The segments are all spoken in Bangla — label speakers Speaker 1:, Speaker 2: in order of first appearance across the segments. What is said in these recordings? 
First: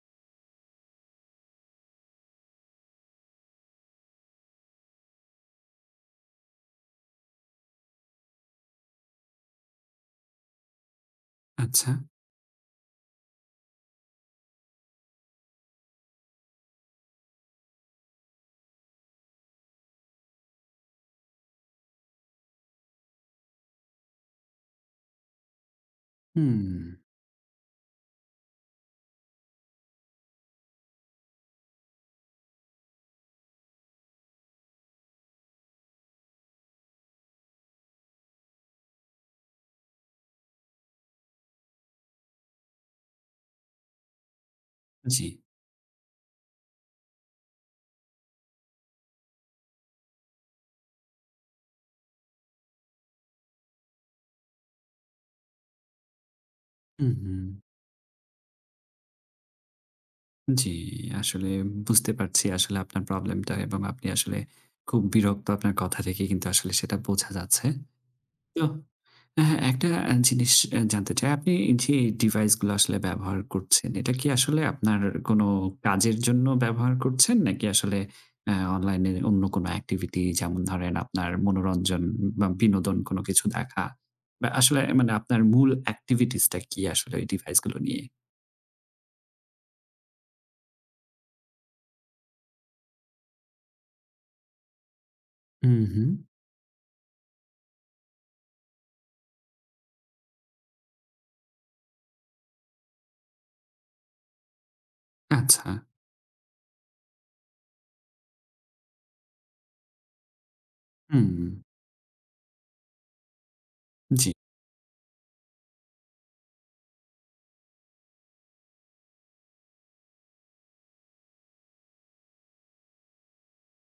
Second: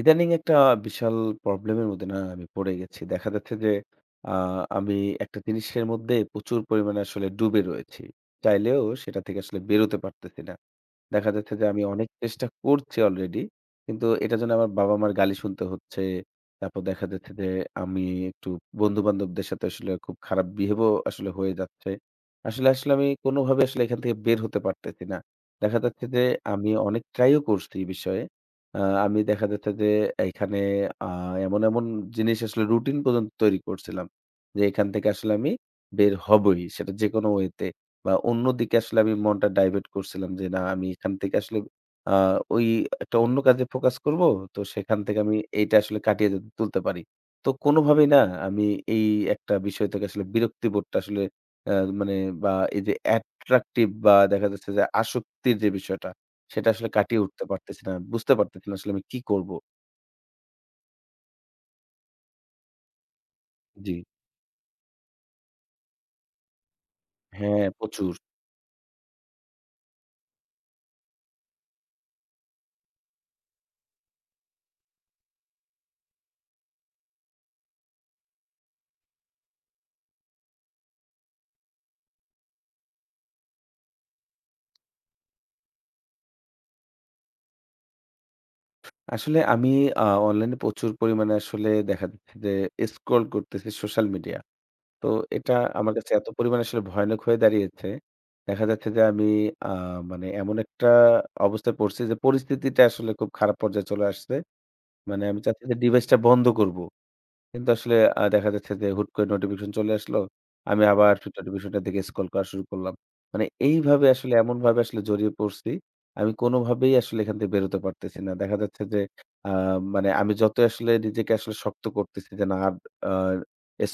Speaker 1: ইদানিং একটা বিশাল প্রবলেমের মধ্যে না আমি পড়ে গেছি। দেখা যাচ্ছে যে আ আমি একটা জিনিসের মধ্যে প্রচুর পরিমাণে আসলে ডুবে রয়েছি। চাইলেও সেটা থেকে আসলে বেরোতে পারতেছি না। দেখা যাচ্ছে যে আমি
Speaker 2: আচ্ছা।
Speaker 1: অনেক চেষ্টা করছি অলরেডি। কিন্তু এটার জন্য আমার বাবা-মার গালি শুনতে হচ্ছে। তারপর দেখা যাচ্ছে যে আমি একটু বন্ধু-বান্ধবদের সাথে আসলে খুব খারাপ বিহেভ ও আসলে হয়ে যাচ্ছে। আসলে আমি কোনোভাবে আসলে এখান থেকে বের হতে পারতেছি না। দেখা যাচ্ছে যে
Speaker 2: হুম,
Speaker 1: আমি অনেক ট্রাই ও করছি এই বিষয়ে। আ আমি দেখা যাচ্ছে যে এখানে আ এমন জিনিস আসলে রুটিন পর্যন্ত তৈরি করছিলাম। যে এখান থেকে আসলে আমি বের হবই সেটা যেকোনো ওয়েতে। বা অন্যদিকে আসলে আমি মনটা ডাইভার্ট করছিলাম যে, না আমি এখান থেকে আসলে আ ওই একটা অন্য কাজে ফোকাস করব। তো সেখান থেকে
Speaker 2: জি।
Speaker 1: আমি এইটা আসলে কাটিয়ে যাতে তুলতে পারি। তো কোনোভাবেই না আমি এই একটা বিষয় থেকে আসলে বিরক্তিবোধটা আসলে আ মানে বা এই যে অ্যাট্রাকটিভ বা দেখা যাচ্ছে যে আসক্তির যে বিষয়টা, সেটা আসলে
Speaker 2: হুম,
Speaker 1: কাটিয়ে
Speaker 2: হুম।
Speaker 1: উঠতে পারতেছি না। বুঝতে পারতেছি না আসলে আমি কি করব?
Speaker 2: জি, আসলে বুঝতে পারছি আসলে আপনার প্রবলেমটা এবং
Speaker 1: জি।
Speaker 2: আপনি আসলে খুব বিরক্ত আপনার কথা থেকে কিন্তু আসলে সেটা বোঝা
Speaker 1: হ্যাঁ,
Speaker 2: যাচ্ছে।
Speaker 1: প্রচুর।
Speaker 2: তো হ্যাঁ, একটা জিনিস জানতে চাই। আপনি এই যে ডিভাইসগুলো আসলে ব্যবহার করছেন, এটা কি আসলে আপনার কোনো কাজের জন্য ব্যবহার করছেন? নাকি আসলে অনলাইনে অন্য কোনো activity যেমন ধরেন আপনার মনোরঞ্জন বা বিনোদন কোনো কিছু দেখা বা আসলে মানে আপনার মূল activities টা কি আসলে ওই ডিভাইসগুলো নিয়ে?
Speaker 1: আসলে আমি অনলাইনে প্রচুর পরিমাণে আসলে দেখা যাচ্ছে যে স্ক্রল করতেছি সোশ্যাল মিডিয়া। তো এটা
Speaker 2: হুম,
Speaker 1: আমার
Speaker 2: হুম।
Speaker 1: কাছে এত পরিমাণে আসলে ভয়ানক হয়ে দাঁড়িয়েছে। দেখা যাচ্ছে যে আমি আ মানে এমন একটা অবস্থায় পড়ছি যে পরিস্থিতিটা আসলে খুব খারাপ পর্যায়ে চলে আসছে। মানে আমি চাচ্ছি
Speaker 2: আচ্ছা।
Speaker 1: যে ডিভাইসটা বন্ধ করব। কিন্তু আসলে দেখা যাচ্ছে যে হুট করে নোটিফিকেশন চলে আসলো। আমি আবার
Speaker 2: হুম,
Speaker 1: নোটিফিকেশনটার দিকে স্ক্রল করা শুরু করলাম। মানে এইভাবে
Speaker 2: জি।
Speaker 1: আসলে এমনভাবে আসলে জড়িয়ে পড়ছি, আমি কোনোভাবেই আসলে এখান থেকে বেরোতে পারতেছি না। দেখা যাচ্ছে যে আ মানে আমি যতই আসলে নিজেকে আসলে শক্ত করতেছি যে না আর আ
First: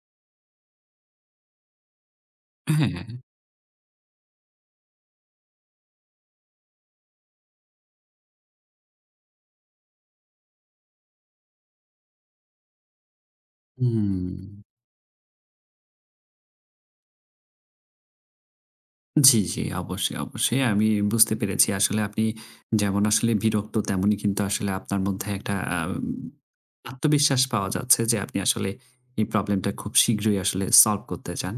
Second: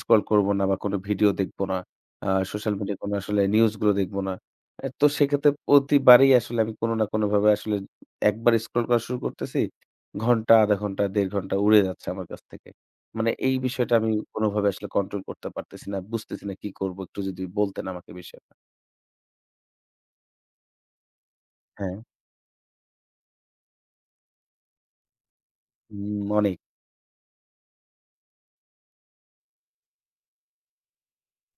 Speaker 1: স্ক্রল করব না বা কোনো ভিডিও দেখব না। সোশ্যাল মিডিয়ায়
Speaker 2: হ্যাঁ,
Speaker 1: কোনো আসলে নিউজ গুলো দেখব না। এ তো সেক্ষেত্রে প্রতিবারেই আসলে আমি কোনো না কোনোভাবে আসলে একবার স্ক্রল করা শুরু করতেছি। ঘন্টা, ১/২ ঘন্টা, ১.৫ ঘন্টা উড়ে যাচ্ছে আমার কাছ থেকে। মানে এই বিষয়টা আমি
Speaker 2: হুম।
Speaker 1: কোনভাবে আসলে কন্ট্রোল করতে পারতেছি না। বুঝতেছি না কি করব? একটু যদি বলতেন আমাকে বিষয়টা।
Speaker 2: জি, জি। অবশ্যই, অবশ্যই। আমি বুঝতে পেরেছি।
Speaker 1: হ্যাঁ,
Speaker 2: আসলে আপনি যেমন আসলে বিরক্ত তেমনই কিন্তু আসলে আপনার মধ্যে একটা
Speaker 1: হুম, অনেক।
Speaker 2: আত্মবিশ্বাস পাওয়া যাচ্ছে যে আপনি আসলে এই প্রবলেমটা খুব শীঘ্রই আসলে সলভ করতে চান।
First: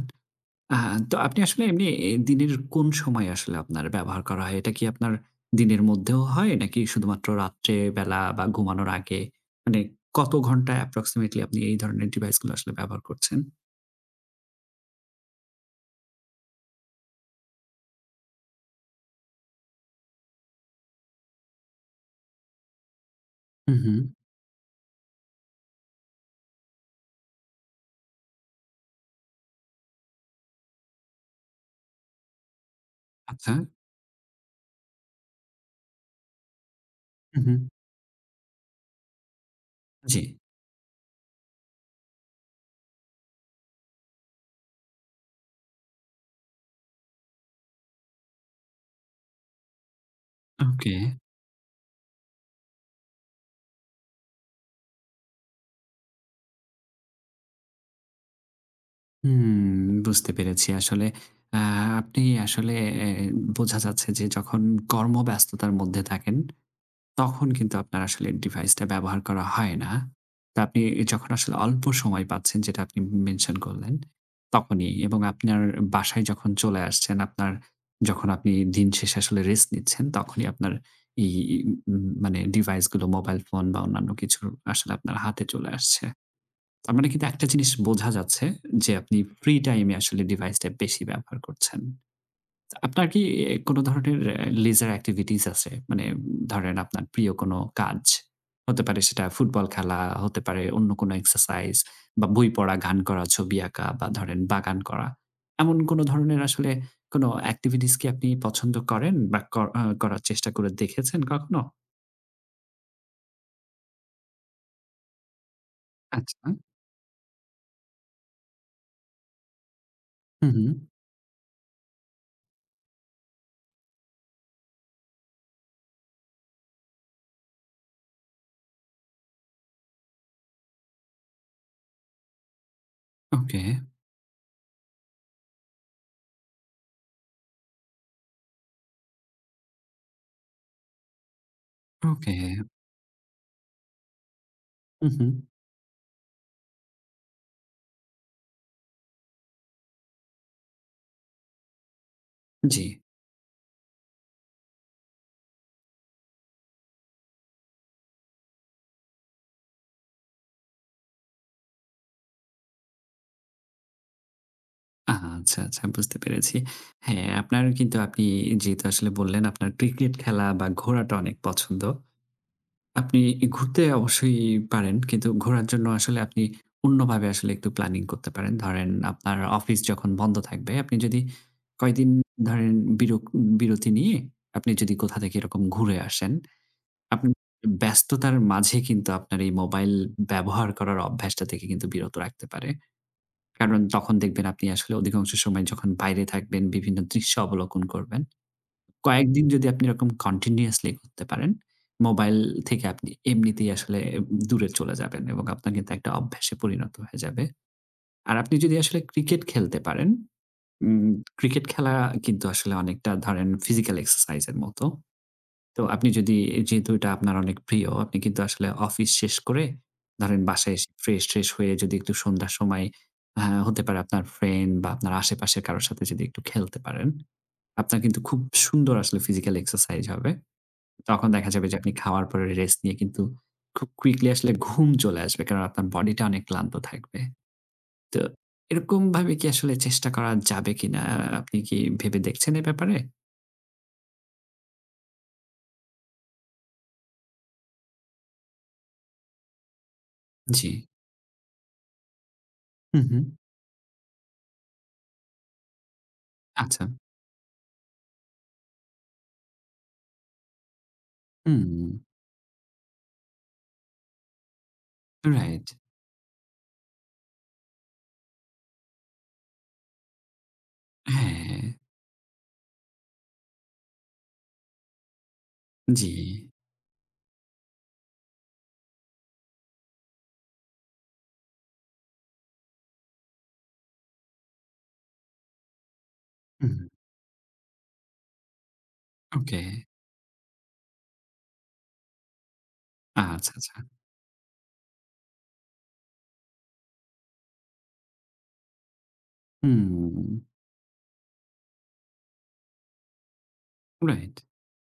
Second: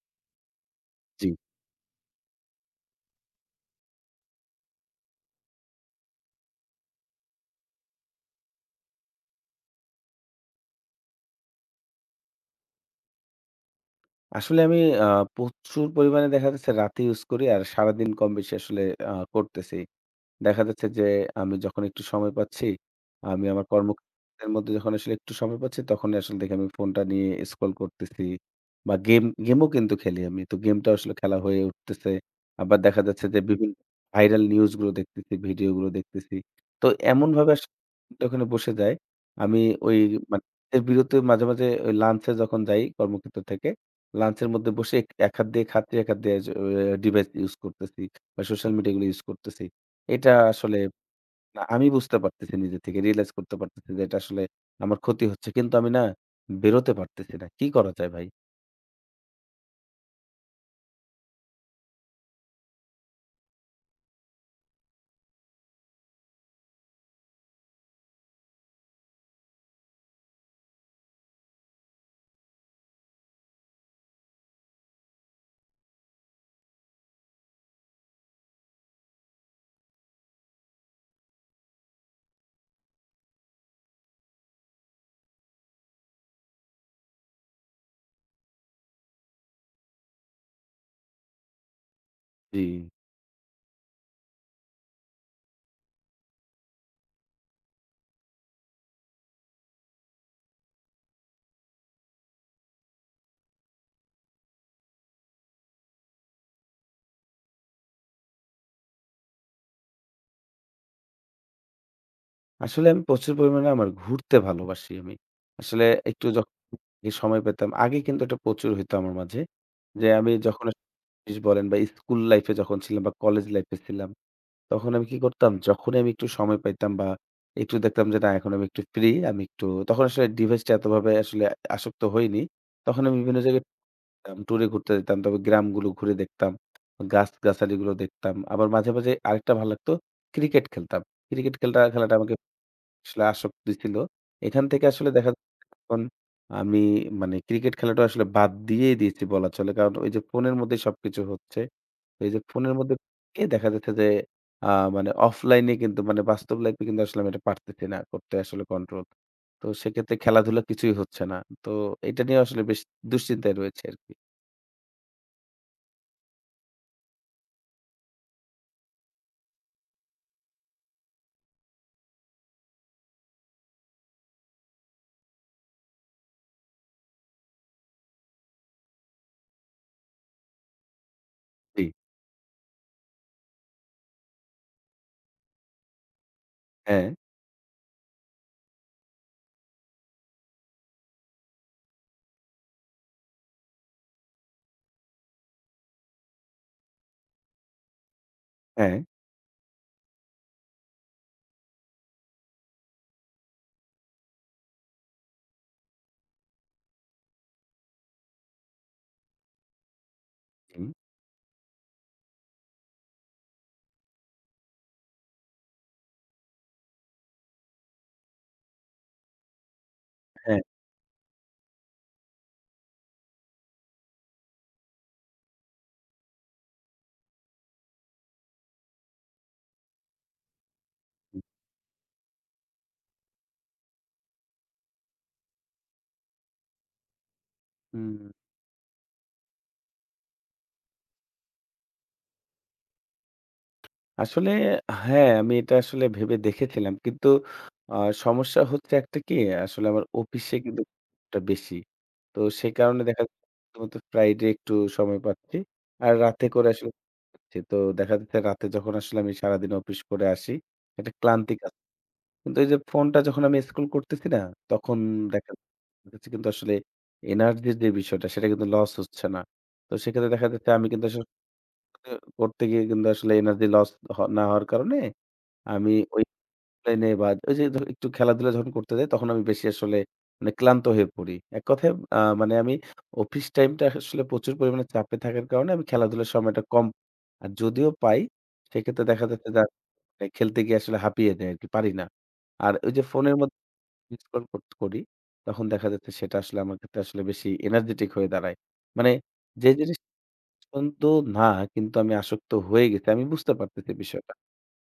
Speaker 2: আ তো
Speaker 1: জি।
Speaker 2: আপনি আসলে এমনি দিনের কোন সময়ে আসলে আপনার ব্যবহার করা হয়? এটা কি আপনার দিনের মধ্যেও হয় নাকি শুধুমাত্র রাত্রে বেলা বা ঘুমানোর আগে? মানে কত ঘন্টা approximately আপনি এই ধরনের ডিভাইসগুলো আসলে ব্যবহার করছেন?
Speaker 1: আসলে আমি আ প্রচুর পরিমাণে দেখা যাচ্ছে রাতে ইউজ করি আর সারাদিন কম বেশি আসলে করতেছি। দেখা যাচ্ছে যে আমি যখন একটু সময় পাচ্ছি, আমি আমার
Speaker 2: হু, হু।
Speaker 1: কর্মক্ষেত্রের মধ্যে যখন আসলে একটু সময় পাচ্ছি, তখনই আসলে দেখি আমি ফোনটা নিয়ে স্ক্রল করতেছি বা গেমও কিন্তু খেলি আমি। তো গেমটা আসলে খেলা হয়ে উঠতেছে। আবার দেখা যাচ্ছে যে
Speaker 2: আচ্ছা।
Speaker 1: বিভিন্ন ভাইরাল নিউজ গুলো দেখতেছি, ভিডিও গুলো দেখতেছি। তো
Speaker 2: হু,
Speaker 1: এমনভাবে
Speaker 2: হু।
Speaker 1: আসলে ওখানে বসে যাই। আমি ওই
Speaker 2: জি।
Speaker 1: মানে এর বিরতির মাঝে, মাঝে ওই লাঞ্চে যখন যাই কর্মক্ষেত্র থেকে, লাঞ্চের মধ্যে বসে এক এক হাত দিয়ে খাচ্ছি, এক হাত দিয়ে ডিভাইস ইউজ করতেছি বা সোশ্যাল মিডিয়া গুলো ইউজ করতেছি। এটা আসলে
Speaker 2: ওকে।
Speaker 1: না আমি বুঝতে পারতেছি নিজে থেকে। রিয়ালাইজ করতে পারতেছি যে এটা আসলে আমার ক্ষতি হচ্ছে। কিন্তু আমি না বেরোতে পারতেছি না। কি করা যায় ভাই?
Speaker 2: হুম, বুঝতে পেরেছি। আসলে আ আপনি আসলে এ বোঝা যাচ্ছে যে যখন কর্মব্যস্ততার মধ্যে থাকেন, তখন কিন্তু আপনার আসলে ডিভাইসটা ব্যবহার করা হয় না। তো আপনি যখন আসলে অল্প সময় পাচ্ছেন যেটা আপনি মেনশন করলেন, তখনই এবং আপনার বাসায় যখন চলে আসছেন, আপনার যখন আপনি দিন শেষে আসলে রেস্ট নিচ্ছেন, তখনই আপনার এই মানে ডিভাইসগুলো মোবাইল ফোন বা অন্যান্য কিছু আসলে আপনার হাতে চলে আসছে। তার মানে কিন্তু একটা জিনিস বোঝা যাচ্ছে যে আপনি ফ্রি টাইমে আসলে ডিভাইসটা বেশি ব্যবহার করছেন।
Speaker 1: জি।
Speaker 2: তো আপনার কি কোনো ধরনের leisure activities আছে? মানে ধরেন আপনার প্রিয় কোনো কাজ। হতে পারে সেটা ফুটবল খেলা, হতে পারে অন্য কোনো এক্সারসাইজ বা বই পড়া, গান করা, ছবি আঁকা বা ধরেন বাগান করা। এমন কোনো ধরনের আসলে কোনো activities কি আপনি পছন্দ করেন বা কর আ করার চেষ্টা করে দেখেছেন কখনো?
Speaker 1: আসলে আমি প্রচুর পরিমাণে আমার ঘুরতে ভালোবাসি আমি। আসলে একটু
Speaker 2: আচ্ছা।
Speaker 1: যখন আগে সময় পেতাম, আগে কিন্তু এটা প্রচুর হইতো আমার মাঝে। যে আমি
Speaker 2: হু, হু।
Speaker 1: যখন আস ইস বলেন বা স্কুল লাইফে যখন ছিলাম বা কলেজ লাইফে ছিলাম, তখন আমি কি করতাম? যখনই আমি একটু সময় পাইতাম বা একটু দেখতাম যে না এখন আমি একটু ফ্রি, আমি একটু তখন আসলে ডিভাইসটা এতভাবে আসলে আসক্ত হইনি। তখন আমি বিভিন্ন
Speaker 2: ওকে,
Speaker 1: জায়গায় যেতাম, ট্যুরে ঘুরতে যেতাম। তবে গ্রামগুলো ঘুরে দেখতাম। গাছ-গাছালিগুলো দেখতাম। আবার মাঝে, মাঝে আরেকটা ভালো লাগতো, ক্রিকেট খেলতাম। ক্রিকেট খেলাটা
Speaker 2: ওকে।
Speaker 1: আমাকে আসলে আসক্তি ছিল। এখান থেকে
Speaker 2: হু,
Speaker 1: আসলে
Speaker 2: হু।
Speaker 1: দেখা যাচ্ছে এখন আমি মানে ক্রিকেট খেলাটা আসলে বাদ দিয়েই দিয়েছি বলা চলে। কারণ ওই যে ফোনের মধ্যে সবকিছু হচ্ছে। এই যে ফোনের
Speaker 2: জি।
Speaker 1: মধ্যে থেকে দেখা যাচ্ছে যে আ মানে অফলাইনে কিন্তু মানে বাস্তব লাইফে কিন্তু আসলে আমি এটা পারতেছি না করতে আসলে কন্ট্রোল। তো সেক্ষেত্রে খেলাধুলা কিছুই হচ্ছে না। তো এটা নিয়ে আসলে বেশ দুশ্চিন্তায় রয়েছে আরকি।
Speaker 2: আচ্ছা, আচ্ছা বুঝতে পেরেছি। হ্যাঁ, আপনার কিন্তু আপনি যেহেতু আসলে বললেন আপনার ক্রিকেট খেলা বা ঘোরাটা অনেক পছন্দ। আপনি ঘুরতে অবশ্যই পারেন। কিন্তু ঘোরার জন্য আসলে আপনি অন্যভাবে আসলে একটু প্ল্যানিং করতে পারেন। ধরেন আপনার অফিস যখন বন্ধ থাকবে, আপনি যদি
Speaker 1: জি।
Speaker 2: কয়দিন ধরেন বিরক বিরতি নিয়ে আপনি যদি কোথা থেকে এরকম ঘুরে আসেন,
Speaker 1: হ্যাঁ,
Speaker 2: আপনি ব্যস্ততার মাঝে কিন্তু আপনার এই মোবাইল ব্যবহার করার অভ্যাসটা থেকে কিন্তু বিরত রাখতে পারে। কারণ তখন দেখবেন আপনি আসলে অধিকাংশ সময় যখন বাইরে থাকবেন, বিভিন্ন দৃশ্য অবলোকন করবেন।
Speaker 1: হ্যাঁ,
Speaker 2: কয়েকদিন যদি আপনি এরকম কন্টিনিউয়াসলি করতে পারেন, মোবাইল থেকে আপনি এমনিতেই আসলে দূরে চলে যাবেন এবং আপনার কিন্তু একটা অভ্যাসে পরিণত হয়ে যাবে। আর আপনি যদি আসলে ক্রিকেট খেলতে পারেন,
Speaker 1: হুম,
Speaker 2: উম ক্রিকেট খেলা কিন্তু আসলে অনেকটা ধরেন ফিজিক্যাল এক্সারসাইজ এর মতো। তো আপনি যদি যেহেতু এটা আপনার অনেক প্রিয়, আপনি কিন্তু আসলে অফিস শেষ করে ধরেন
Speaker 1: হ্যাঁ,
Speaker 2: বাসায় এসে ফ্রেশ-ট্রেশ হয়ে যদি একটু সন্ধ্যার সময় হতে পারে আপনার ফ্রেন্ড বা আপনার আশেপাশের কারো সাথে যদি একটু খেলতে পারেন, আপনার কিন্তু খুব সুন্দর আসলে ফিজিক্যাল এক্সারসাইজ হবে। তখন
Speaker 1: হুম,
Speaker 2: দেখা যাবে যে আপনি খাওয়ার পরে রেস্ট নিয়ে কিন্তু খুব কুইকলি আসলে ঘুম চলে আসবে। কারণ আপনার বডিটা অনেক ক্লান্ত থাকবে।
Speaker 1: হুম।
Speaker 2: তো এরকমভাবে কি আসলে চেষ্টা করা যাবে কিনা? আপনি কি ভেবে দেখছেন এ ব্যাপারে?
Speaker 1: আসলে হ্যাঁ, আমি এটা আসলে ভেবে দেখেছিলাম। কিন্তু আ সমস্যা হচ্ছে একটা কি আসলে আমার অফিসে
Speaker 2: জি।
Speaker 1: কিন্তু টা বেশি। তো সে
Speaker 2: হু,
Speaker 1: কারণে
Speaker 2: হু।
Speaker 1: দেখা যাচ্ছে শুধুমাত্র ফ্রাইডে একটু সময় পাচ্ছি। আর রাতে করে
Speaker 2: আচ্ছা।
Speaker 1: আসলে জি, তো দেখা যাচ্ছে রাতে যখন আসলে আমি সারাদিন অফিস করে আসি, একটা ক্লান্তি কাজ
Speaker 2: হুম,
Speaker 1: কিন্তু এই যে ফোনটা যখন আমি স্ক্রল করতেছি না, তখন দেখা
Speaker 2: রাইট।
Speaker 1: যাচ্ছে কিন্তু আসলে এনার্জির যে বিষয়টা সেটা কিন্তু লস হচ্ছে না। তো সেক্ষেত্রে দেখা যাচ্ছে আমি কিন্তু আসলে
Speaker 2: হ্যাঁ,
Speaker 1: আ করতে গিয়ে কিন্তু আসলে এনার্জি লস না হওয়ার কারণে আমি
Speaker 2: জি।
Speaker 1: ওই প্লেনে বা ওই যে ধর একটু খেলাধুলা যখন করতে যাই তখন আমি বেশি আসলে মানে ক্লান্ত হয়ে পড়ি। এক কথায় মানে আমি অফিস টাইমটা আসলে প্রচুর পরিমাণে চাপে থাকার কারণে আমি খেলাধুলার সময়টা
Speaker 2: হুম।
Speaker 1: কম আর যদিও পাই সেক্ষেত্রে দেখা যাচ্ছে যে
Speaker 2: ওকে।
Speaker 1: খেলতে গিয়ে আসলে হাঁপিয়ে যাই আরকি পারি না। আর ওই যে ফোনের
Speaker 2: আচ্ছা,
Speaker 1: মধ্যে
Speaker 2: আচ্ছা।
Speaker 1: স্ক্রল করি তখন দেখা যাচ্ছে সেটা আসলে আমার ক্ষেত্রে আসলে বেশি এনার্জেটিক হয়ে দাঁড়ায়। মানে যে জিনিস
Speaker 2: হুম।
Speaker 1: অত্যন্ত না, কিন্তু আমি আসক্ত হয়ে গেছি। আমি বুঝতে পারতেছি বিষয়টা।
Speaker 2: রাইট।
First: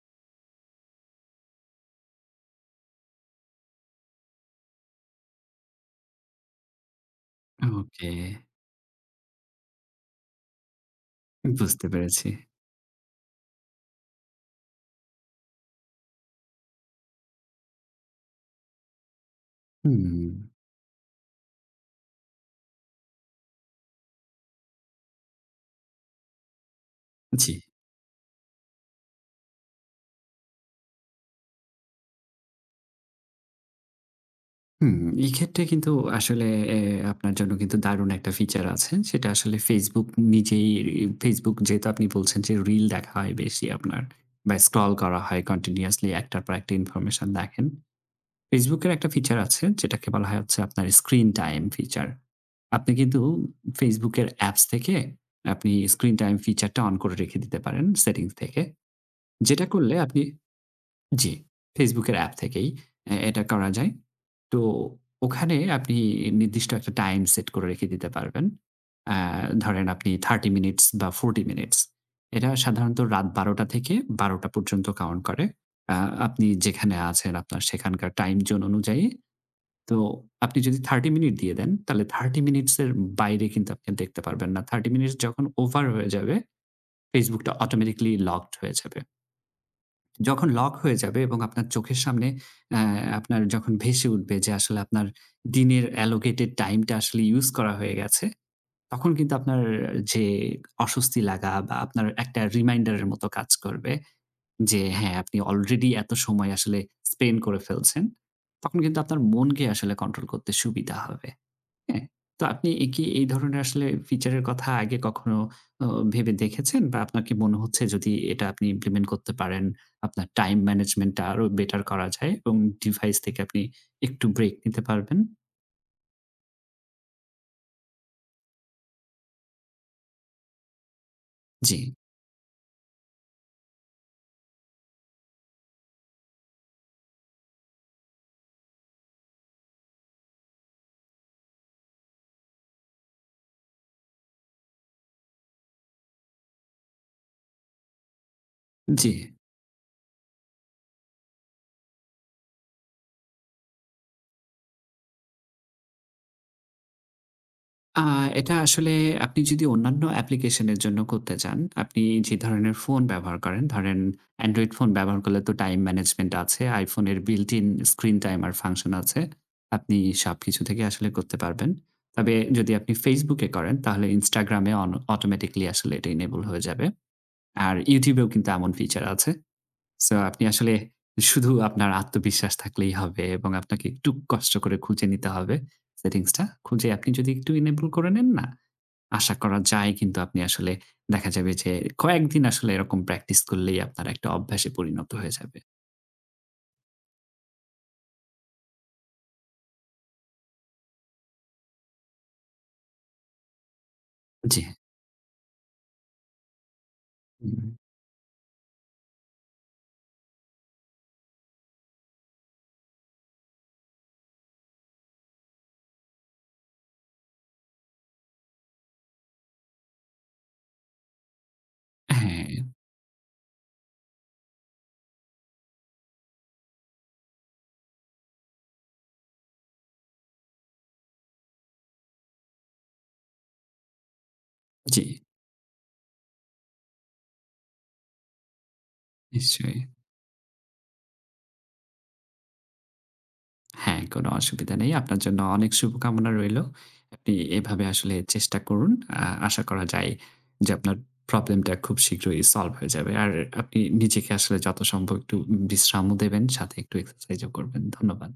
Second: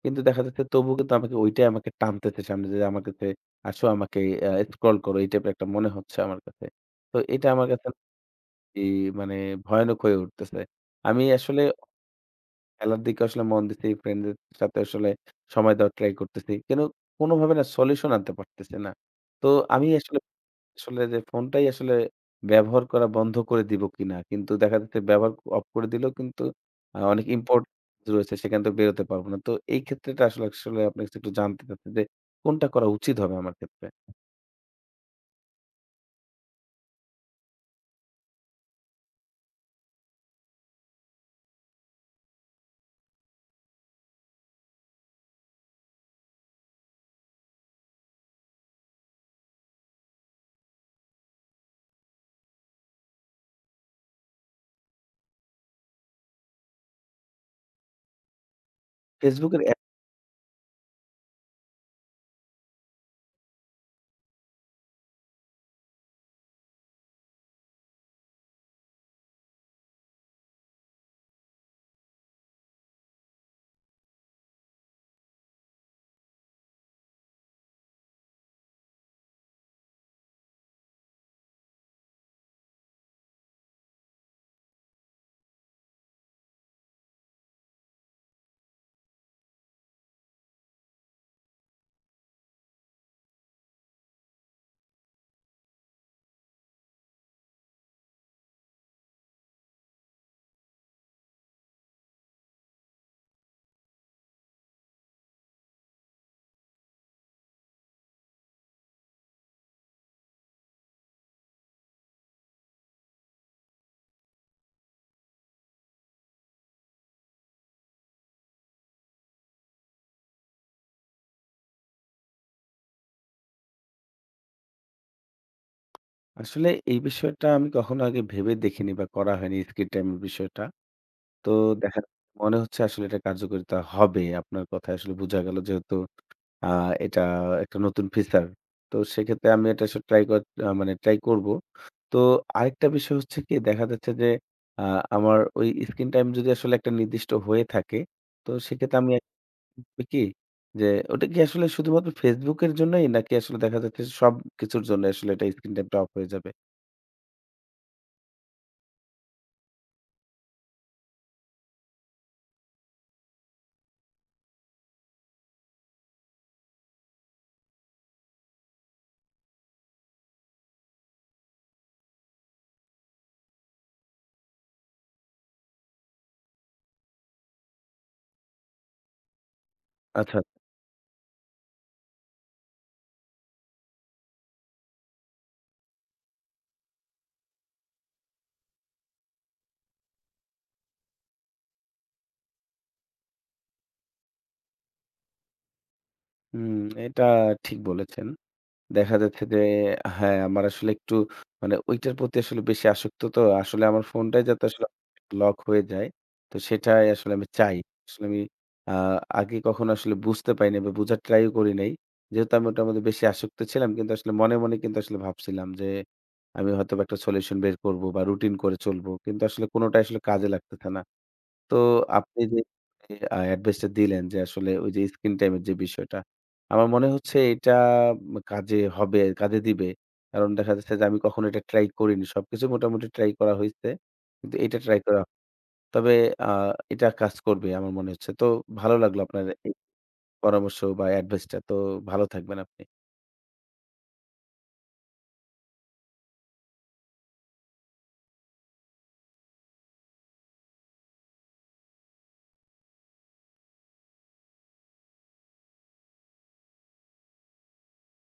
Speaker 1: কিন্তু দেখা যাচ্ছে তবুও কিন্তু ওইটাই আমাকে টানতেছে সামনে যে আমার কাছে আসো আমাকে স্ক্রল করো এই টাইপের একটা মনে হচ্ছে আমার কাছে। তো এটা আমার কাছে
Speaker 2: ওকে।
Speaker 1: ই মানে ভয়ানক হয়ে উঠতেছে। আমি আসলে
Speaker 2: বুঝতে পেরেছি।
Speaker 1: খেলার দিকে আসলে মন দিছি, ফ্রেন্ডদের সাথে আসলে সময় দেওয়ার ট্রাই করতেছি। কিন্তু কোনোভাবে না সলিউশন আনতে পারতেছি না। তো আমি আসলে
Speaker 2: হুম।
Speaker 1: আসলে যে ফোনটাই আসলে ব্যবহার করা বন্ধ করে দিব কিনা। কিন্তু দেখা যাচ্ছে ব্যবহার অফ করে দিলেও কিন্তু অনেক
Speaker 2: জি।
Speaker 1: ইম্পোর্টেন্ট রয়েছে সেখান থেকে বেরোতে পারব না। তো এই ক্ষেত্রেটা আসলে আপনার কাছে একটু জানতে চাচ্ছি যে কোনটা করা উচিত হবে আমার ক্ষেত্রে?
Speaker 2: হুম, এক্ষেত্রে কিন্তু আসলে এ আপনার জন্য কিন্তু দারুণ একটা ফিচার আছে। সেটা আসলে Facebook নিজেই। Facebook যেহেতু আপনি বলছেন যে রিল দেখা হয় বেশি আপনার বা স্ক্রল করা হয় কন্টিনিউয়াসলি, একটার পর একটা ইনফরমেশন দেখেন। Facebook এর একটা ফিচার আছে যেটাকে বলা হয় হচ্ছে আপনার স্ক্রিন টাইম ফিচার। আপনি কিন্তু Facebook এর অ্যাপস থেকে আপনি স্ক্রিন টাইম ফিচারটা অন করে রেখে দিতে পারেন সেটিংস থেকে।
Speaker 1: Facebook এর
Speaker 2: যেটা
Speaker 1: অ্যাপ
Speaker 2: করলে আপনি জি, Facebook এর অ্যাপ থেকেই এটা করা যায়। তো ওখানে আপনি নির্দিষ্ট একটা টাইম সেট করে রেখে দিতে পারবেন। আ ধরেন আপনি 30 মিনিটস বা 40 মিনিটস। এটা সাধারণত রাত ১২ঃ০০ থেকে ১২ঃ০০ পর্যন্ত কাউন্ট করে। আ আপনি যেখানে আছেন আপনার সেখানকার টাইম জোন অনুযায়ী। তো আপনি যদি 30 মিনিট দিয়ে দেন, তাহলে 30 মিনিটস এর বাইরে কিন্তু আপনি দেখতে পারবেন না। 30 মিনিটস যখন ওভার হয়ে যাবে, Facebook টা অটোমেটিক্যালি লকড হয়ে যাবে। যখন লক হয়ে যাবে এবং আপনার চোখের সামনে অ্যা আপনার যখন ভেসে উঠবে যে আসলে আপনার দিনের অ্যালোকেটেড টাইমটা আসলে ইউস করা হয়ে গেছে, তখন কিন্তু আপনার যে অস্বস্তি লাগা বা আপনার একটা রিমাইন্ডারের মতো কাজ করবে যে হ্যাঁ, আপনি অলরেডি এত সময় আসলে স্পেন্ড করে ফেলছেন। তখন কিন্তু আপনার মনকে আসলে কন্ট্রোল করতে সুবিধা হবে। হ্যাঁ, তো আপনি কি এই ধরনের আসলে ফিচারের কথা আগে কখনো অ ভেবে দেখেছেন? বা আপনার কি মনে হচ্ছে যদি এটা আপনি ইমপ্লিমেন্ট করতে পারেন, আপনার টাইম ম্যানেজমেন্ট টা আরো বেটার করা যায় এবং ডিভাইস থেকে আপনি একটু ব্রেক নিতে পারবেন?
Speaker 1: আসলে এই বিষয়টা আমি কখনো আগে ভেবে দেখিনি বা করা হয়নি স্ক্রিন টাইম এর বিষয়টা। তো
Speaker 2: জি,
Speaker 1: দেখা মনে হচ্ছে আসলে এটা কার্যকারিতা হবে। আপনার কথায় আসলে বোঝা গেল যেহেতু আ এটা একটা নতুন ফিচার। তো সেক্ষেত্রে আমি এটা আসলে ট্রাই কর আ মানে ট্রাই করব। তো আরেকটা বিষয় হচ্ছে কি দেখা যাচ্ছে যে আ আমার ওই স্ক্রিন টাইম যদি আসলে একটা নির্দিষ্ট হয়ে থাকে, তো সেক্ষেত্রে
Speaker 2: জি।
Speaker 1: আমি হবে কি যে ওটা কি আসলে শুধুমাত্র Facebook এর জন্যই নাকি আসলে দেখা যাচ্ছে সবকিছুর জন্য আসলে এটা স্ক্রিন টাইমটা অফ হয়ে যাবে?
Speaker 2: আ এটা আসলে আপনি যদি অন্যান্য অ্যাপ্লিকেশনের জন্য করতে চান, আপনি যে ধরনের ফোন ব্যবহার করেন, ধরেন Android ফোন ব্যবহার করলে তো টাইম ম্যানেজমেন্ট আছে। iPhone এর built in screen timer function আছে। আপনি সবকিছু থেকে আসলে করতে পারবেন। তবে যদি আপনি Facebook এ করেন তাহলে Instagram এ অন অটোমেটিক্যালি আসলে এটা enable হয়ে যাবে। আর YouTube এও কিন্তু এমন ফিচার আছে। সো
Speaker 1: আচ্ছা।
Speaker 2: আপনি আসলে শুধু আপনার আত্মবিশ্বাস থাকলেই হবে এবং আপনাকে একটু কষ্ট করে খুঁজে নিতে হবে সেটিংসটা। খুঁজে আপনি যদি একটু enable করে নেন না, আশা করা যায় কিন্তু আপনি আসলে দেখা যাবে যে কয়েকদিন আসলে এরকম প্র্যাকটিস করলেই আপনার একটা অভ্যাসে পরিণত হয়ে যাবে।
Speaker 1: হুম, এটা ঠিক বলেছেন। দেখা যাচ্ছে যে হ্যাঁ, আমার আসলে একটু মানে ঐটার প্রতি আসলে বেশি আসক্ত তো। আসলে আমার ফোনটাই
Speaker 2: জি।
Speaker 1: যাতে আসলে লক হয়ে যায়। তো সেটাই আসলে আমি
Speaker 2: হুম।
Speaker 1: চাই। আসলে আমি আ আগে কখনো আসলে বুঝতে পারি নাই বা বুঝার ট্রাই ও করি নাই। যেহেতু আমি ওটার মধ্যে বেশি আসক্ত ছিলাম কিন্তু আসলে মনে, মনে কিন্তু আসলে ভাবছিলাম যে আমি হয়তোবা একটা সলিউশন বের করব বা রুটিন করে চলবো। কিন্তু আসলে কোনটাই আসলে কাজে লাগতেছে না। তো আপনি
Speaker 2: হ্যাঁ,
Speaker 1: যে এডভাইসটা দিলেন যে আসলে ওই যে স্ক্রিন টাইম এর যে বিষয়টা, আমার মনে হচ্ছে এটা কাজে হবে, কাজে দিবে। কারণ দেখা যাচ্ছে যে আমি কখনো এটা ট্রাই করিনি। সবকিছু মোটামুটি ট্রাই করা হইছে। কিন্তু এটা ট্রাই
Speaker 2: জি,
Speaker 1: করা তবে আ এটা কাজ করবে আমার মনে হচ্ছে। তো ভালো লাগলো আপনার এই
Speaker 2: নিশ্চয়ই।
Speaker 1: পরামর্শ বা এডভাইসটা। তো ভালো থাকবেন আপনি।
Speaker 2: হ্যাঁ, কোনো অসুবিধা নেই। আপনার জন্য অনেক শুভকামনা রইলো। আপনি এভাবে আসলে চেষ্টা করুন। আশা করা যায় যে আপনার প্রবলেমটা খুব শীঘ্রই সলভ হয়ে যাবে। আর আপনি নিজেকে আসলে যত সম্ভব একটু বিশ্রামও দেবেন, সাথে একটু এক্সারসাইজও করবেন। ধন্যবাদ।